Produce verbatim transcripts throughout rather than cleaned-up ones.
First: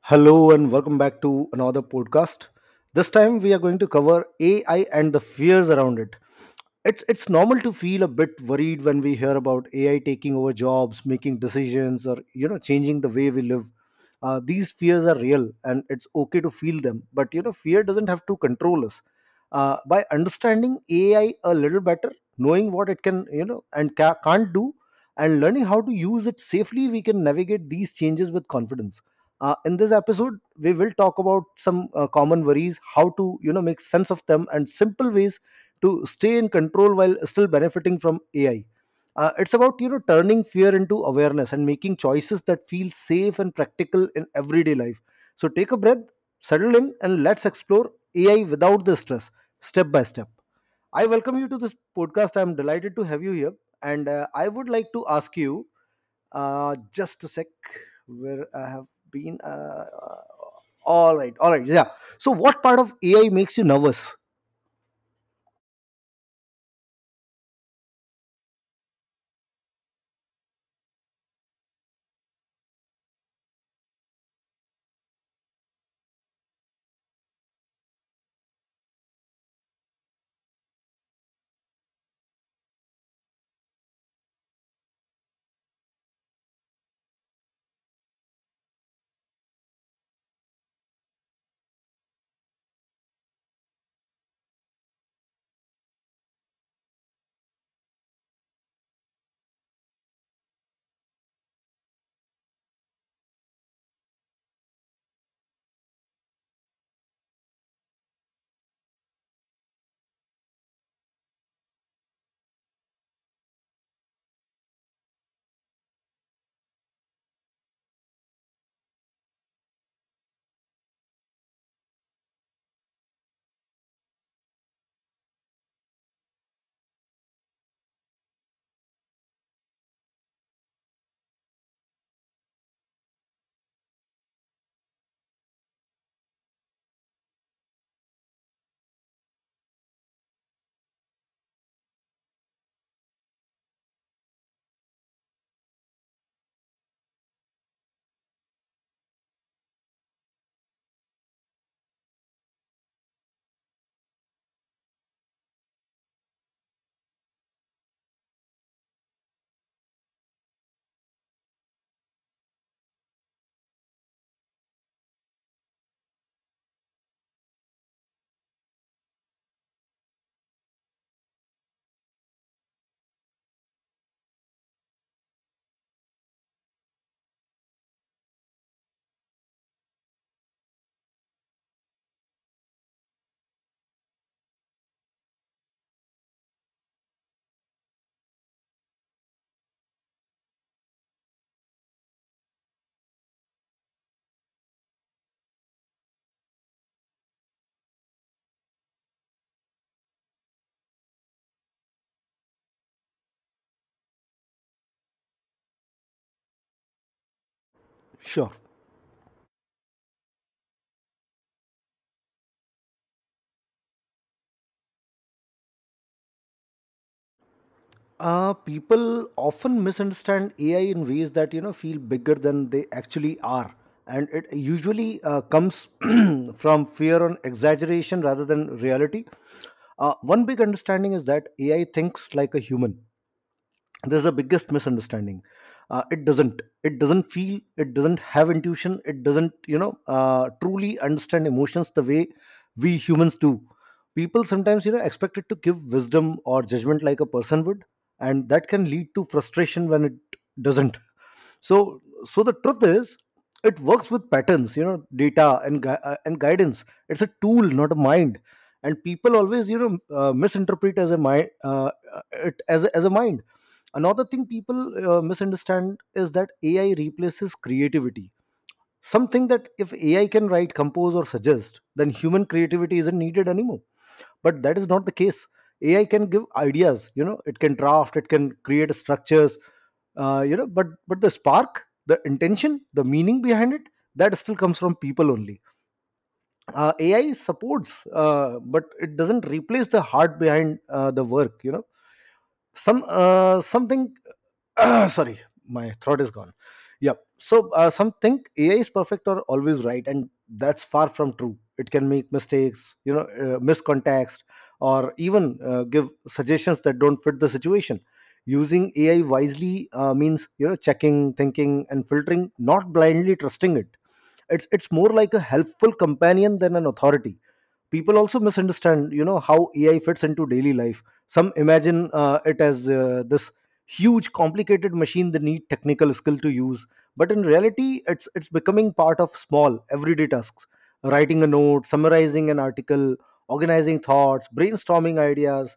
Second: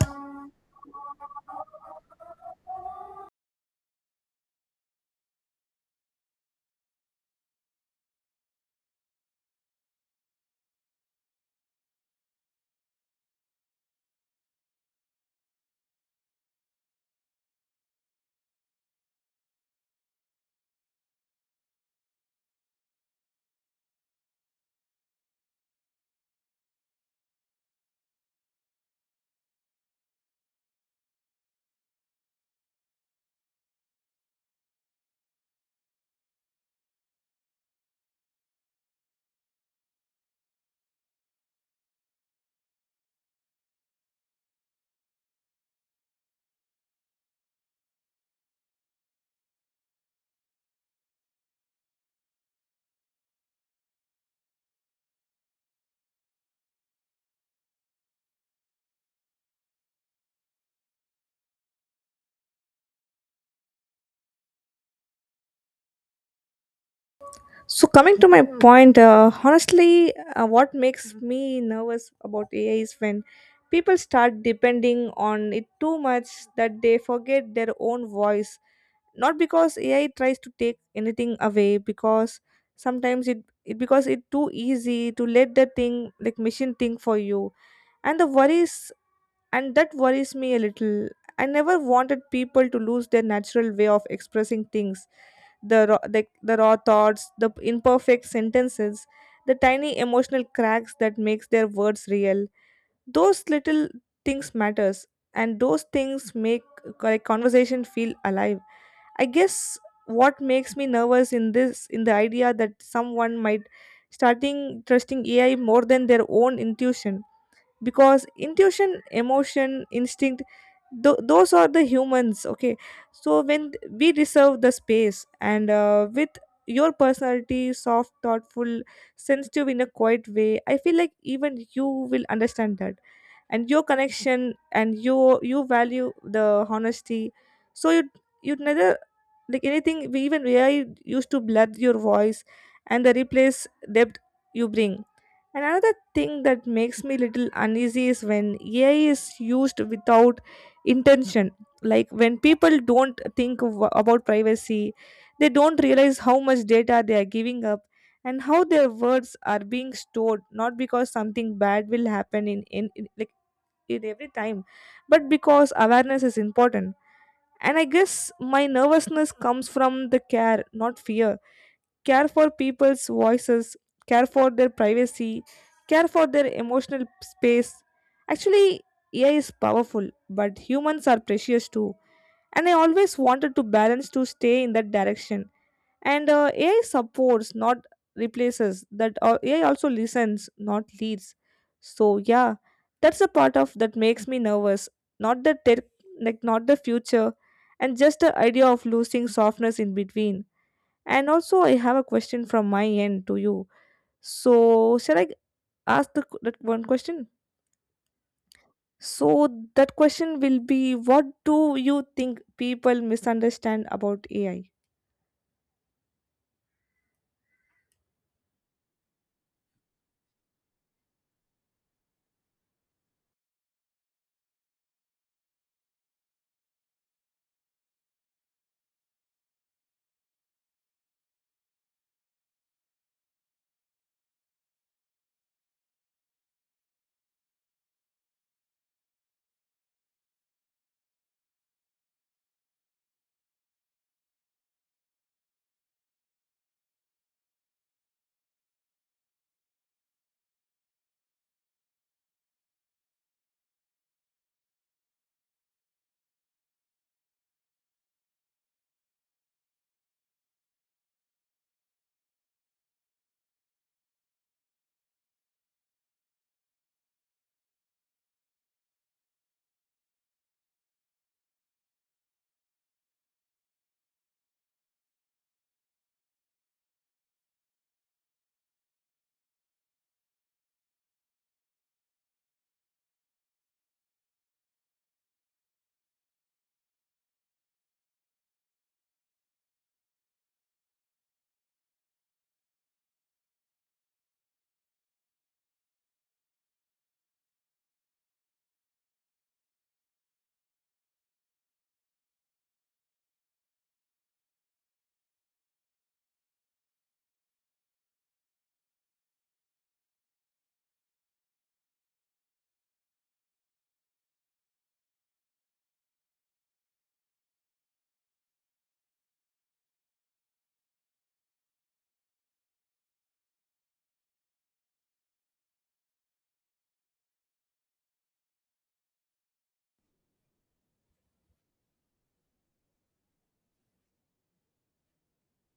Hello and welcome back to another podcast. This time we are going to cover A I and the fears around it. It's it's normal to feel a bit worried when we hear about A I taking over jobs, making decisions, or you know changing the way we live. Uh, these fears are real and it's okay to feel them, but you know fear doesn't have to control us. Uh, by understanding A I a little better, knowing what it can you know and ca- can't do, and learning how to use it safely, we can navigate these changes with confidence. Uh, in this episode, we will talk about some uh, common worries, how to you know make sense of them, and simple ways to stay in control while still benefiting from A I. Uh, it's about you know turning fear into awareness and making choices that feel safe and practical in everyday life. So take a breath, settle in, and let's explore A I without the stress, step by step. I welcome you to this podcast. I'm delighted to have you here, and uh, I would like to ask you, uh, just a sec, where I have been. Uh, uh, all right, all right, yeah. So, what part of A I makes you nervous? So coming to my point, uh, honestly, uh, what makes me nervous about A I is when people start depending on it too much that they forget their own voice. Not because A I tries to take anything away, because sometimes it, it because it's too easy to let the thing like machine think for you. And the worries and that worries me a little. I never wanted people to lose their natural way of expressing things, the raw, the, the raw thoughts, the imperfect sentences, the tiny emotional cracks that makes their words real. Those little things matters, and those things make a conversation feel alive. I guess what makes me nervous in this in the idea that someone might starting trusting A I more than their own intuition, because intuition, emotion, instinct, th- those are the humans. Okay, so when we reserve the space and uh, with your personality, soft, thoughtful, sensitive in a quiet way, I feel like even you will understand that and your connection, and you you value the honesty. So you you neither like anything we even A I used to blur your voice and the replace depth you bring. And another thing that makes me little uneasy is when A I is used without intention. Like when people don't think w- about privacy, they don't realize how much data they are giving up and how their words are being stored, not because something bad will happen in, in, in like in every time, but because awareness is important. And I guess my nervousness comes from the care, not fear. Care for people's voices, care for their privacy, care for their emotional space. Actually, A I is powerful, but humans are precious too. And I always wanted to balance to stay in that direction, and uh, AI supports, not replaces that. uh, AI also listens, not leads. So yeah, that's a part of that makes me nervous, not the tech, like not the future, and just the idea of losing softness in between. And also I have a question from my end to you, so shall I ask the, that one question? Sure. So that question will be, what do you think people misunderstand about AI? Uh, people often misunderstand A I in ways that you know feel bigger than they actually are, and it usually uh, comes from fear on exaggeration rather than reality. Uh, one big understanding is that A I thinks like a human. This is the biggest misunderstanding. Uh, it doesn't it doesn't feel, it doesn't have intuition, it doesn't you know uh, truly understand emotions the way we humans do. People sometimes you know expect it to give wisdom or judgment like a person would, and that can lead to frustration when it doesn't. So so the truth is, it works with patterns, you know data and gui- uh, and guidance. It's a tool, not a mind. And people always you know uh, misinterpret as a mind, uh, uh, it as a, as a mind. Another thing people uh, misunderstand is that AI replaces creativity, something that if AI can write, compose, or suggest, then human creativity isn't needed anymore. But that is not the case. AI can give ideas, you know it can draft, it can create structures. Uh, you know but but the spark, the intention, the meaning behind it, that still comes from people only. uh, AI supports, uh, but it doesn't replace the heart behind uh, the work, you know some uh, something. Ah, sorry, my throat is gone. Yep. So uh, some think AI is perfect or always right, and that's far from true. It can make mistakes, you know uh, miss context, or even uh, give suggestions that don't fit the situation. Using AI wisely uh, means you know checking, thinking, and filtering, not blindly trusting it. It's it's more like a helpful companion than an authority. People also misunderstand you know how AI fits into daily life. Some imagine uh, it as uh, this huge complicated machine they need technical skill to use. But in reality, it's it's becoming part of small everyday tasks, writing a note, summarizing an article, organizing thoughts, brainstorming ideas.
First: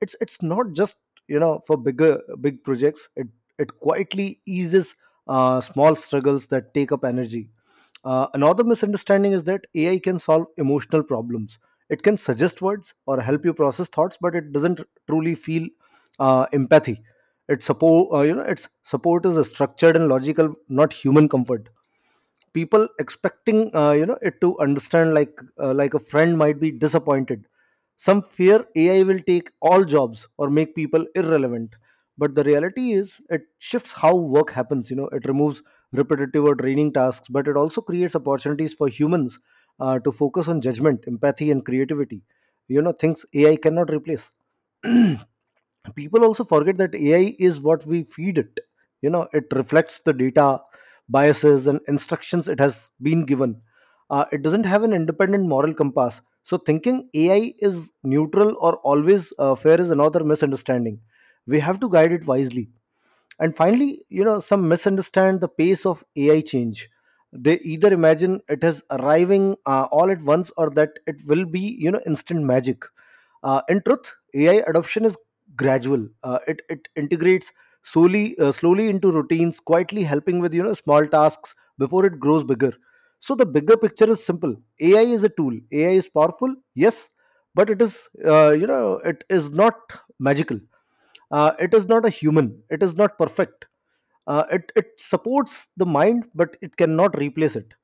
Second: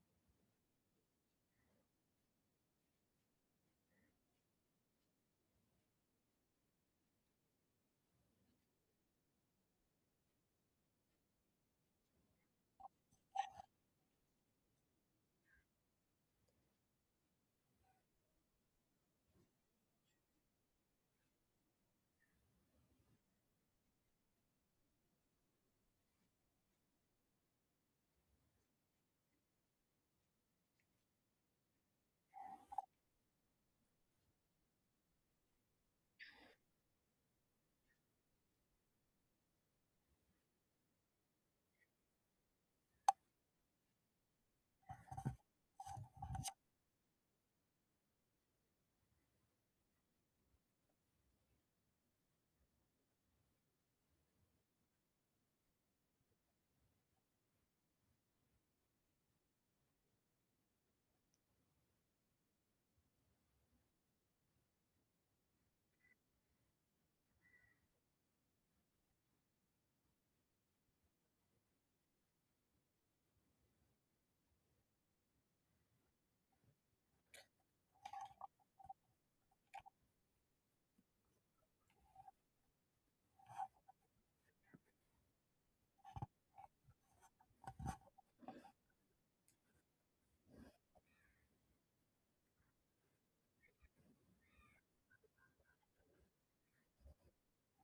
It's it's not just you know for bigger big projects. it it quietly eases uh, small struggles that take up energy. Uh, another misunderstanding is that AI can solve emotional problems. It can suggest words or help you process thoughts, but it doesn't truly feel uh, empathy. Its support uh, you know its support is a structured and logical, not human comfort. People expecting uh, you know it to understand like uh, like a friend might be disappointed. Some fear AI will take all jobs or make people irrelevant, but the reality is, it shifts how work happens. You know it removes repetitive or draining tasks, but it also creates opportunities for humans uh, to focus on judgment, empathy, and creativity, you know things AI cannot replace. People also forget that AI is what we feed it. You know it reflects the data, biases, and instructions it has been given. Uh, it doesn't have an independent moral compass, so thinking AI is neutral or always uh, fair is another misunderstanding. We have to guide it wisely. And finally, you know, some misunderstand the pace of A I change. They either imagine it is arriving uh, all at once, or that it will be, you know, instant magic. Uh, in truth, A I adoption is gradual. Uh, it it integrates slowly uh, slowly into routines, quietly helping with you know small tasks before it grows bigger. So the bigger picture is simple. A I is a tool. A I is powerful, yes, but it is uh, you know it is not magical. Uh, it is not a human. It is not perfect. Uh, it, it supports the mind but it cannot replace it.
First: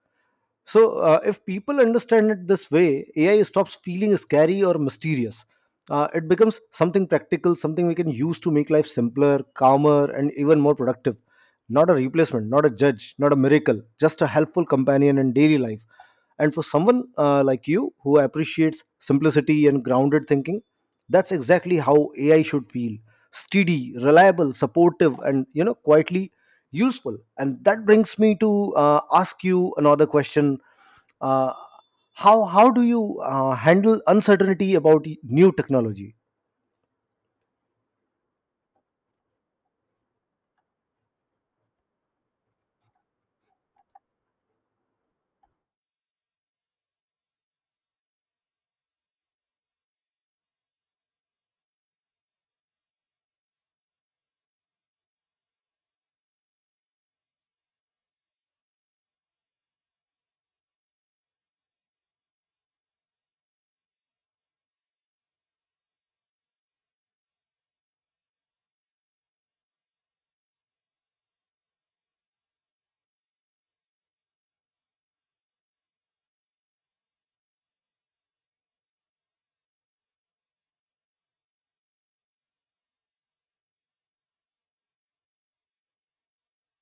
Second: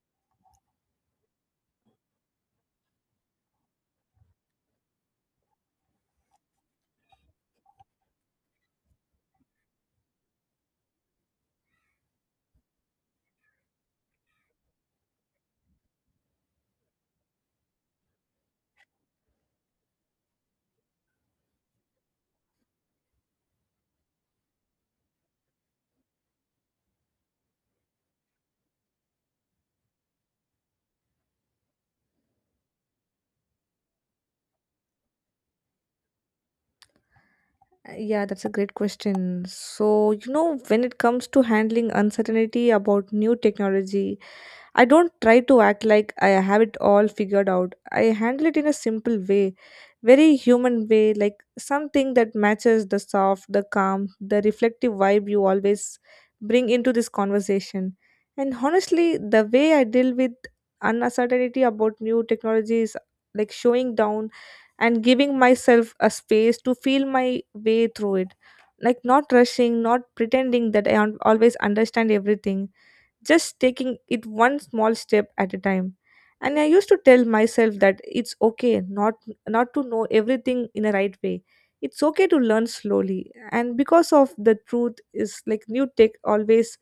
So uh, if people understand it this way, AI stops feeling scary or mysterious. Uh, it becomes something practical, something we can use to make life simpler, calmer, and even more productive. Not a replacement, not a judge, not a miracle, just a helpful companion in daily life. And for someone uh, like you, who appreciates simplicity and grounded thinking, that's exactly how AI should feel: steady, reliable, supportive, and you know quietly useful. And that brings me to uh, ask you another question. Uh, how how do you uh, handle uncertainty about new technology? Uh, Yeah, that's a great question. So, you know, when it comes to handling uncertainty about new technology, I don't try to act like I have it all figured out. I handle it in a simple way, very human way, like something that matches the soft, the calm, the reflective vibe you always bring into this conversation. And honestly, the way I deal with uncertainty about new technology is like showing down and giving myself a space to feel my way through it. Like, not rushing, not pretending that I un- always understand everything, just taking it one small step at a time. And I used to tell myself that it's okay not, not to know everything in a right way. It's okay to learn slowly, and because of the truth is like new tech always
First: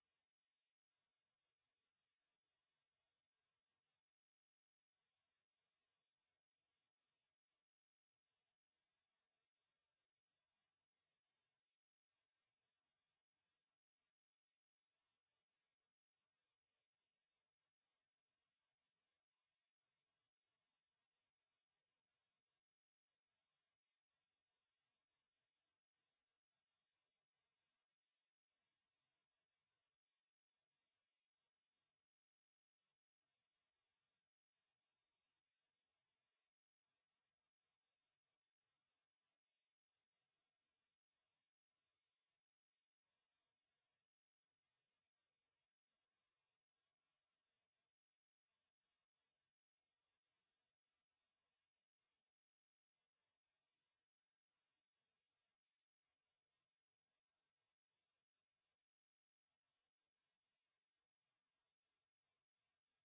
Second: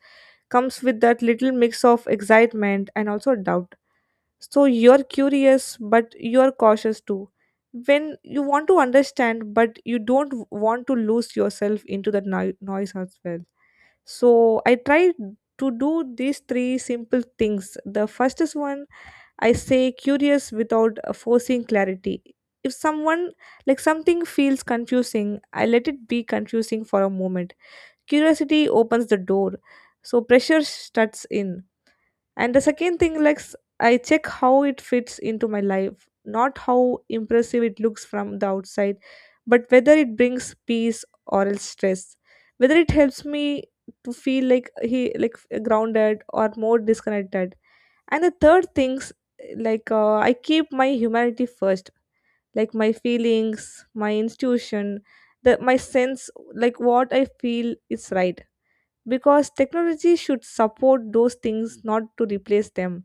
comes with that little mix of excitement and also doubt. So you're curious but you're cautious too, when you want to understand but you don't want to lose yourself into the noi- noise as well. So I try to do these three simple things. The first is one, I say curious without uh, forcing clarity. If someone, like something feels confusing, I let it be confusing for a moment. Curiosity opens the door, so pressure shuts in. And the second thing, like s- I check how it fits into my life, not how impressive it looks from the outside, but whether it brings peace or else stress, whether it helps me to feel like he like grounded or more disconnected. And the third things, like uh, I keep my humanity first, like my feelings, my intuition, the my sense, like what I feel is right, because technology should support those things, not to replace them.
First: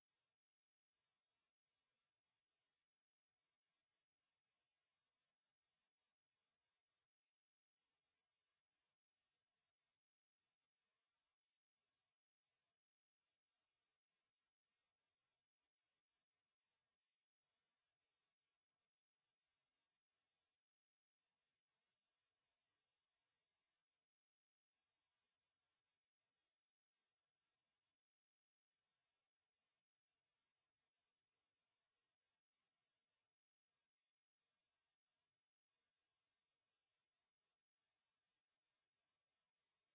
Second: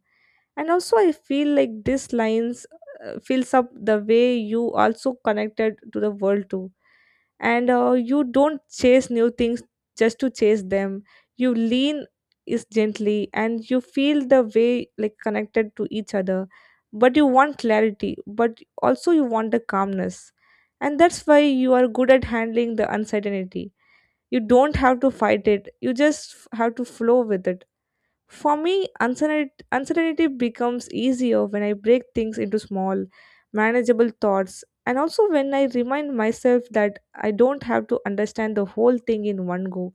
And also I feel like this lines uh, fills up the way you also connected to the world too. And uh, you don't chase new things just to chase them. You lean is gently and you feel the way like connected to each other, but you want clarity but also you want the calmness. And that's why you are good at handling the uncertainty. You don't have to fight it, you just have to flow with it. For me, uncertainty uncertainty becomes easier when I break things into small, manageable thoughts, and also when I remind myself that I don't have to understand the whole thing in one go.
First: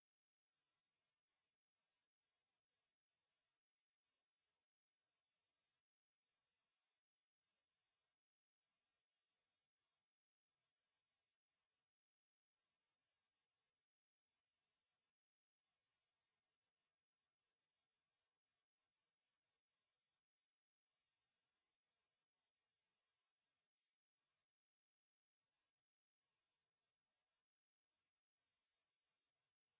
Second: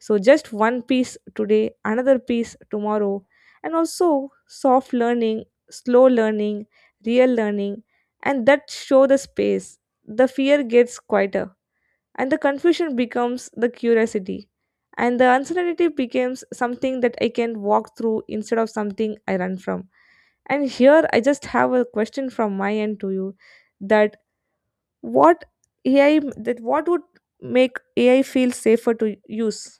So, just one piece today, another piece tomorrow, and also soft learning, slow learning, real learning, and that show the space. The fear gets quieter and the confusion becomes the curiosity and the uncertainty becomes something that I can walk through instead of something I run from. And here I just have a question from my end to you, that what AI, that what would make AI feel safer to use?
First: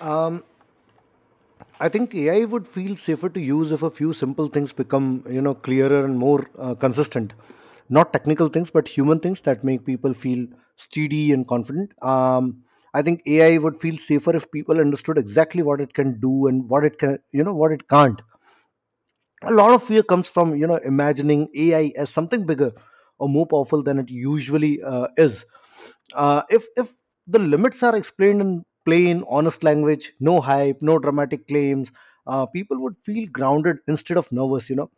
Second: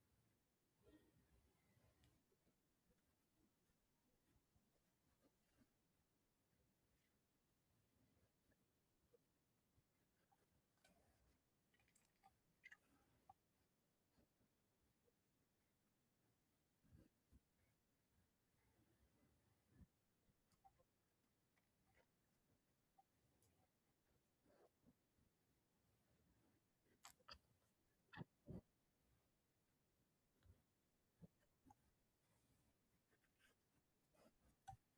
um, I think AI would feel safer to use if a few simple things become you know clearer and more uh, consistent. Not technical things, but human things that make people feel steady and confident. um, I think AI would feel safer if people understood exactly what it can do and what it can you know what it can't. A lot of fear comes from you know imagining AI as something bigger or more powerful than it usually uh, is. Uh, if if the limits are explained in plain, honest language, no hype, no dramatic claims, uh, people would feel grounded instead of nervous, you know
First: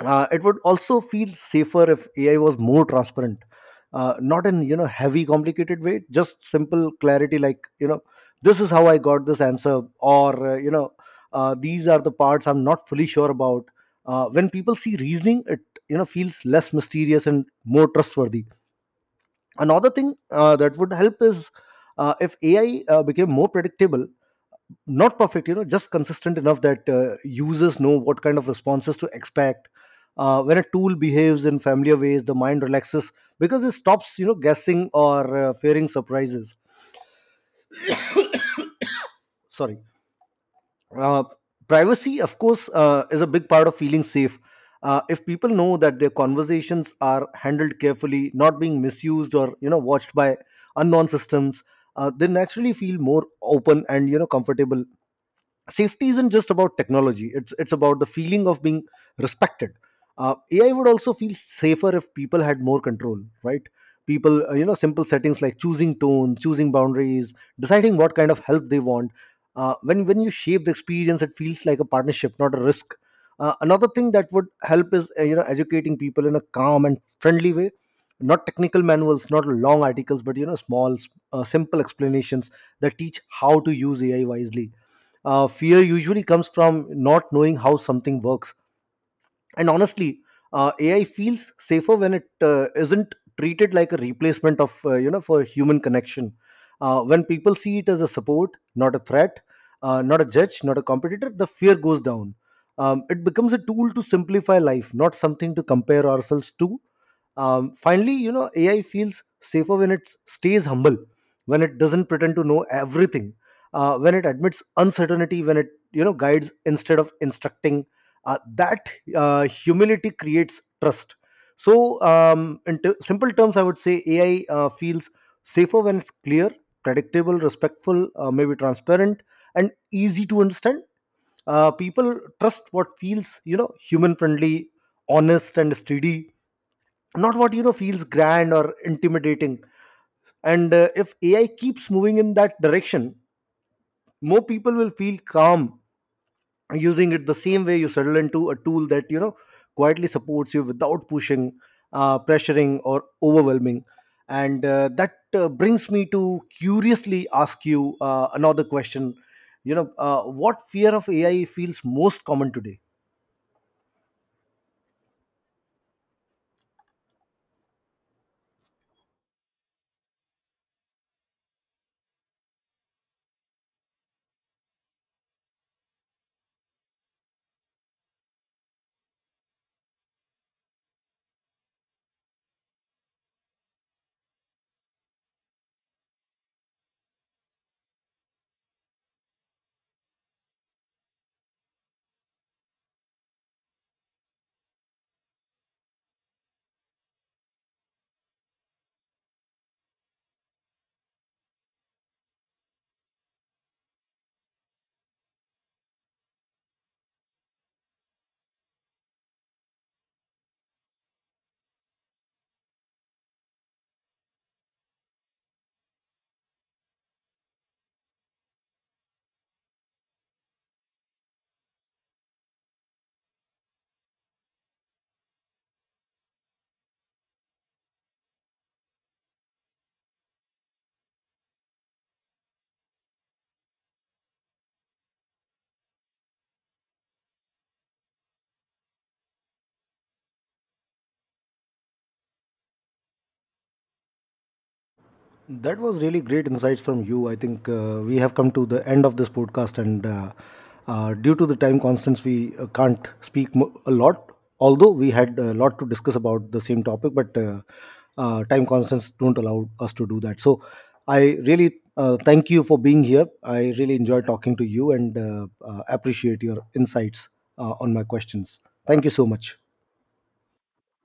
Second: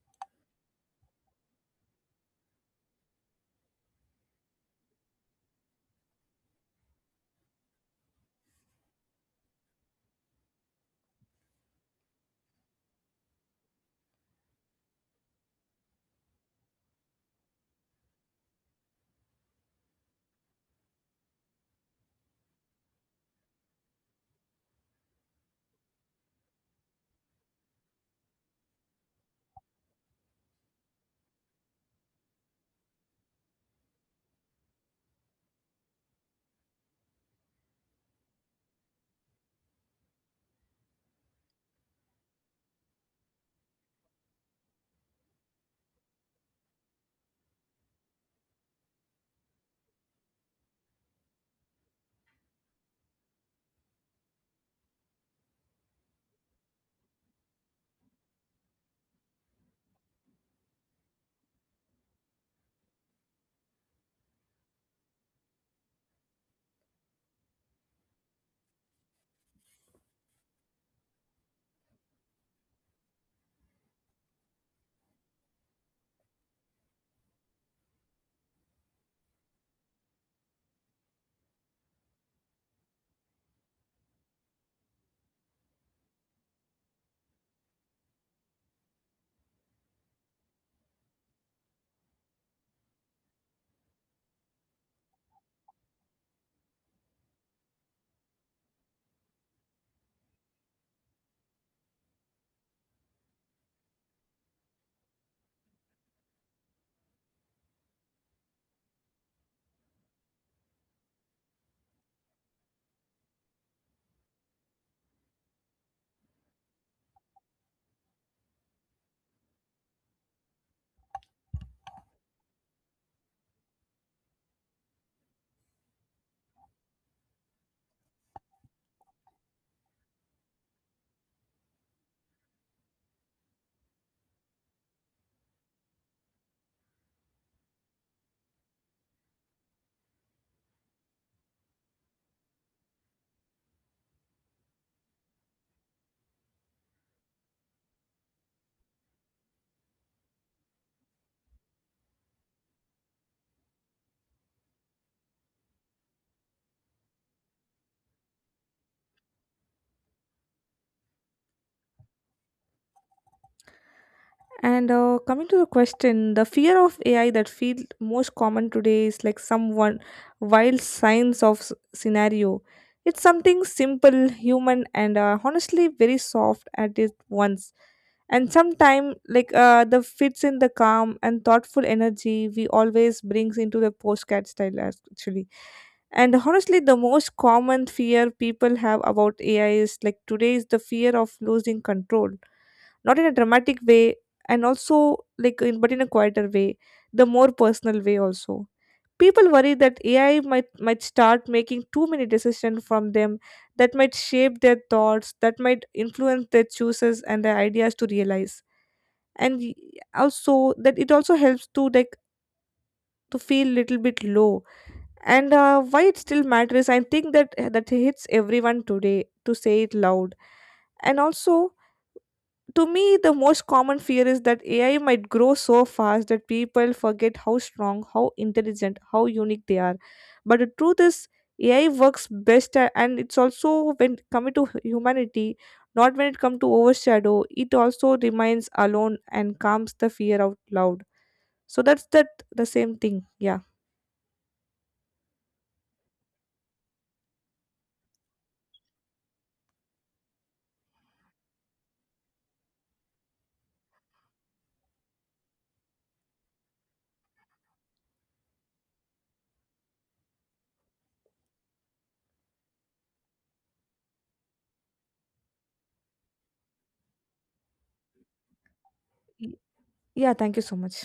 uh, It would also feel safer if AI was more transparent. Uh, not in you know heavy complicated way, just simple clarity, like, you know this is how I got this answer, or, uh, you know uh, these are the parts I'm not fully sure about. Uh, when people see reasoning, it you know feels less mysterious and more trustworthy. Another thing uh, that would help is, uh, if AI uh, became more predictable. Not perfect, you know just consistent enough that uh, users know what kind of responses to expect. Uh, when a tool behaves in familiar ways, the mind relaxes, because it stops you know guessing or uh, fearing surprises. Sorry. uh, Privacy, of course, uh, is a big part of feeling safe. Uh, if people know that their conversations are handled carefully, not being misused or you know watched by unknown systems, uh, they naturally feel more open and you know comfortable. Safety isn't just about technology, it's it's about the feeling of being respected. uh, AI would also feel safer if people had more control, right? People uh, you know simple settings like choosing tone, choosing boundaries, deciding what kind of help they want. Uh, when when you shape the experience, it feels like a partnership, not a risk. Uh, another thing that would help is, uh, you know educating people in a calm and friendly way. Not technical manuals, not long articles, but you know small, uh, simple explanations that teach how to use AI wisely. Uh, fear usually comes from not knowing how something works. And honestly, uh, AI feels safer when it uh, isn't treated like a replacement of uh, you know for human connection. Uh, when people see it as a support, not a threat, uh, not a judge, not a competitor, the fear goes down. Um, it becomes a tool to simplify life, not something to compare ourselves to. Um, finally, you know AI feels safer when it stays humble, when it doesn't pretend to know everything, uh, when it admits uncertainty, when it you know guides instead of instructing. Uh, that uh, humility creates trust. So, um, in t- simple terms, I would say A I uh, feels safer when it's clear, predictable, respectful, uh, maybe transparent, and easy to understand. Uh, people trust what feels, you know, human friendly, honest, and steady, not what, you know, feels grand or intimidating. And uh, if A I keeps moving in that direction, more people will feel calm using it, the same way you settle into a tool that you know quietly supports you without pushing, uh, pressuring, or overwhelming. And uh, that uh, brings me to curiously ask you uh, another question. You know uh, what fear of AI feels most common today? And uh, coming to the question, the fear of A I that feels most common today is like someone wild science of s- scenario. It's something simple, human, and uh, honestly very soft at it once. And sometime like uh, the fits in the calm and thoughtful energy we always brings into the postcard style as- actually. And honestly, the most common fear people have about A I is like today is the fear of losing control, not in a dramatic way, and also like in, but in a quieter way, the more personal way also. People worry that AI might might start making too many decisions from them, that might shape their thoughts, that might influence their choices and their ideas to realize. And y- also that it also helps to like to feel little bit low. And uh, why it still matters, I think that that hits everyone today to say it loud. And also, to me the most common fear is that AI might grow so fast that people forget how strong, how intelligent, how unique they are. But the truth is, AI works best a- and it's also when coming to hu- humanity, not when it comes to overshadow. It also remains alone and calms the fear out loud. So that's that, the same thing. Yeah. That was really great insights from you. I think uh, we have come to the end of this podcast, and uh, uh, due to the time constraints, we uh, can't speak mo- a lot. Although we had a lot to discuss about the same topic, but uh, uh, time constraints don't allow us to do that. So, I really uh, thank you for being here. I really enjoy talking to you and uh, uh, appreciate your insights uh, on my questions. Thank you so Y- much. yeah, thank you so much.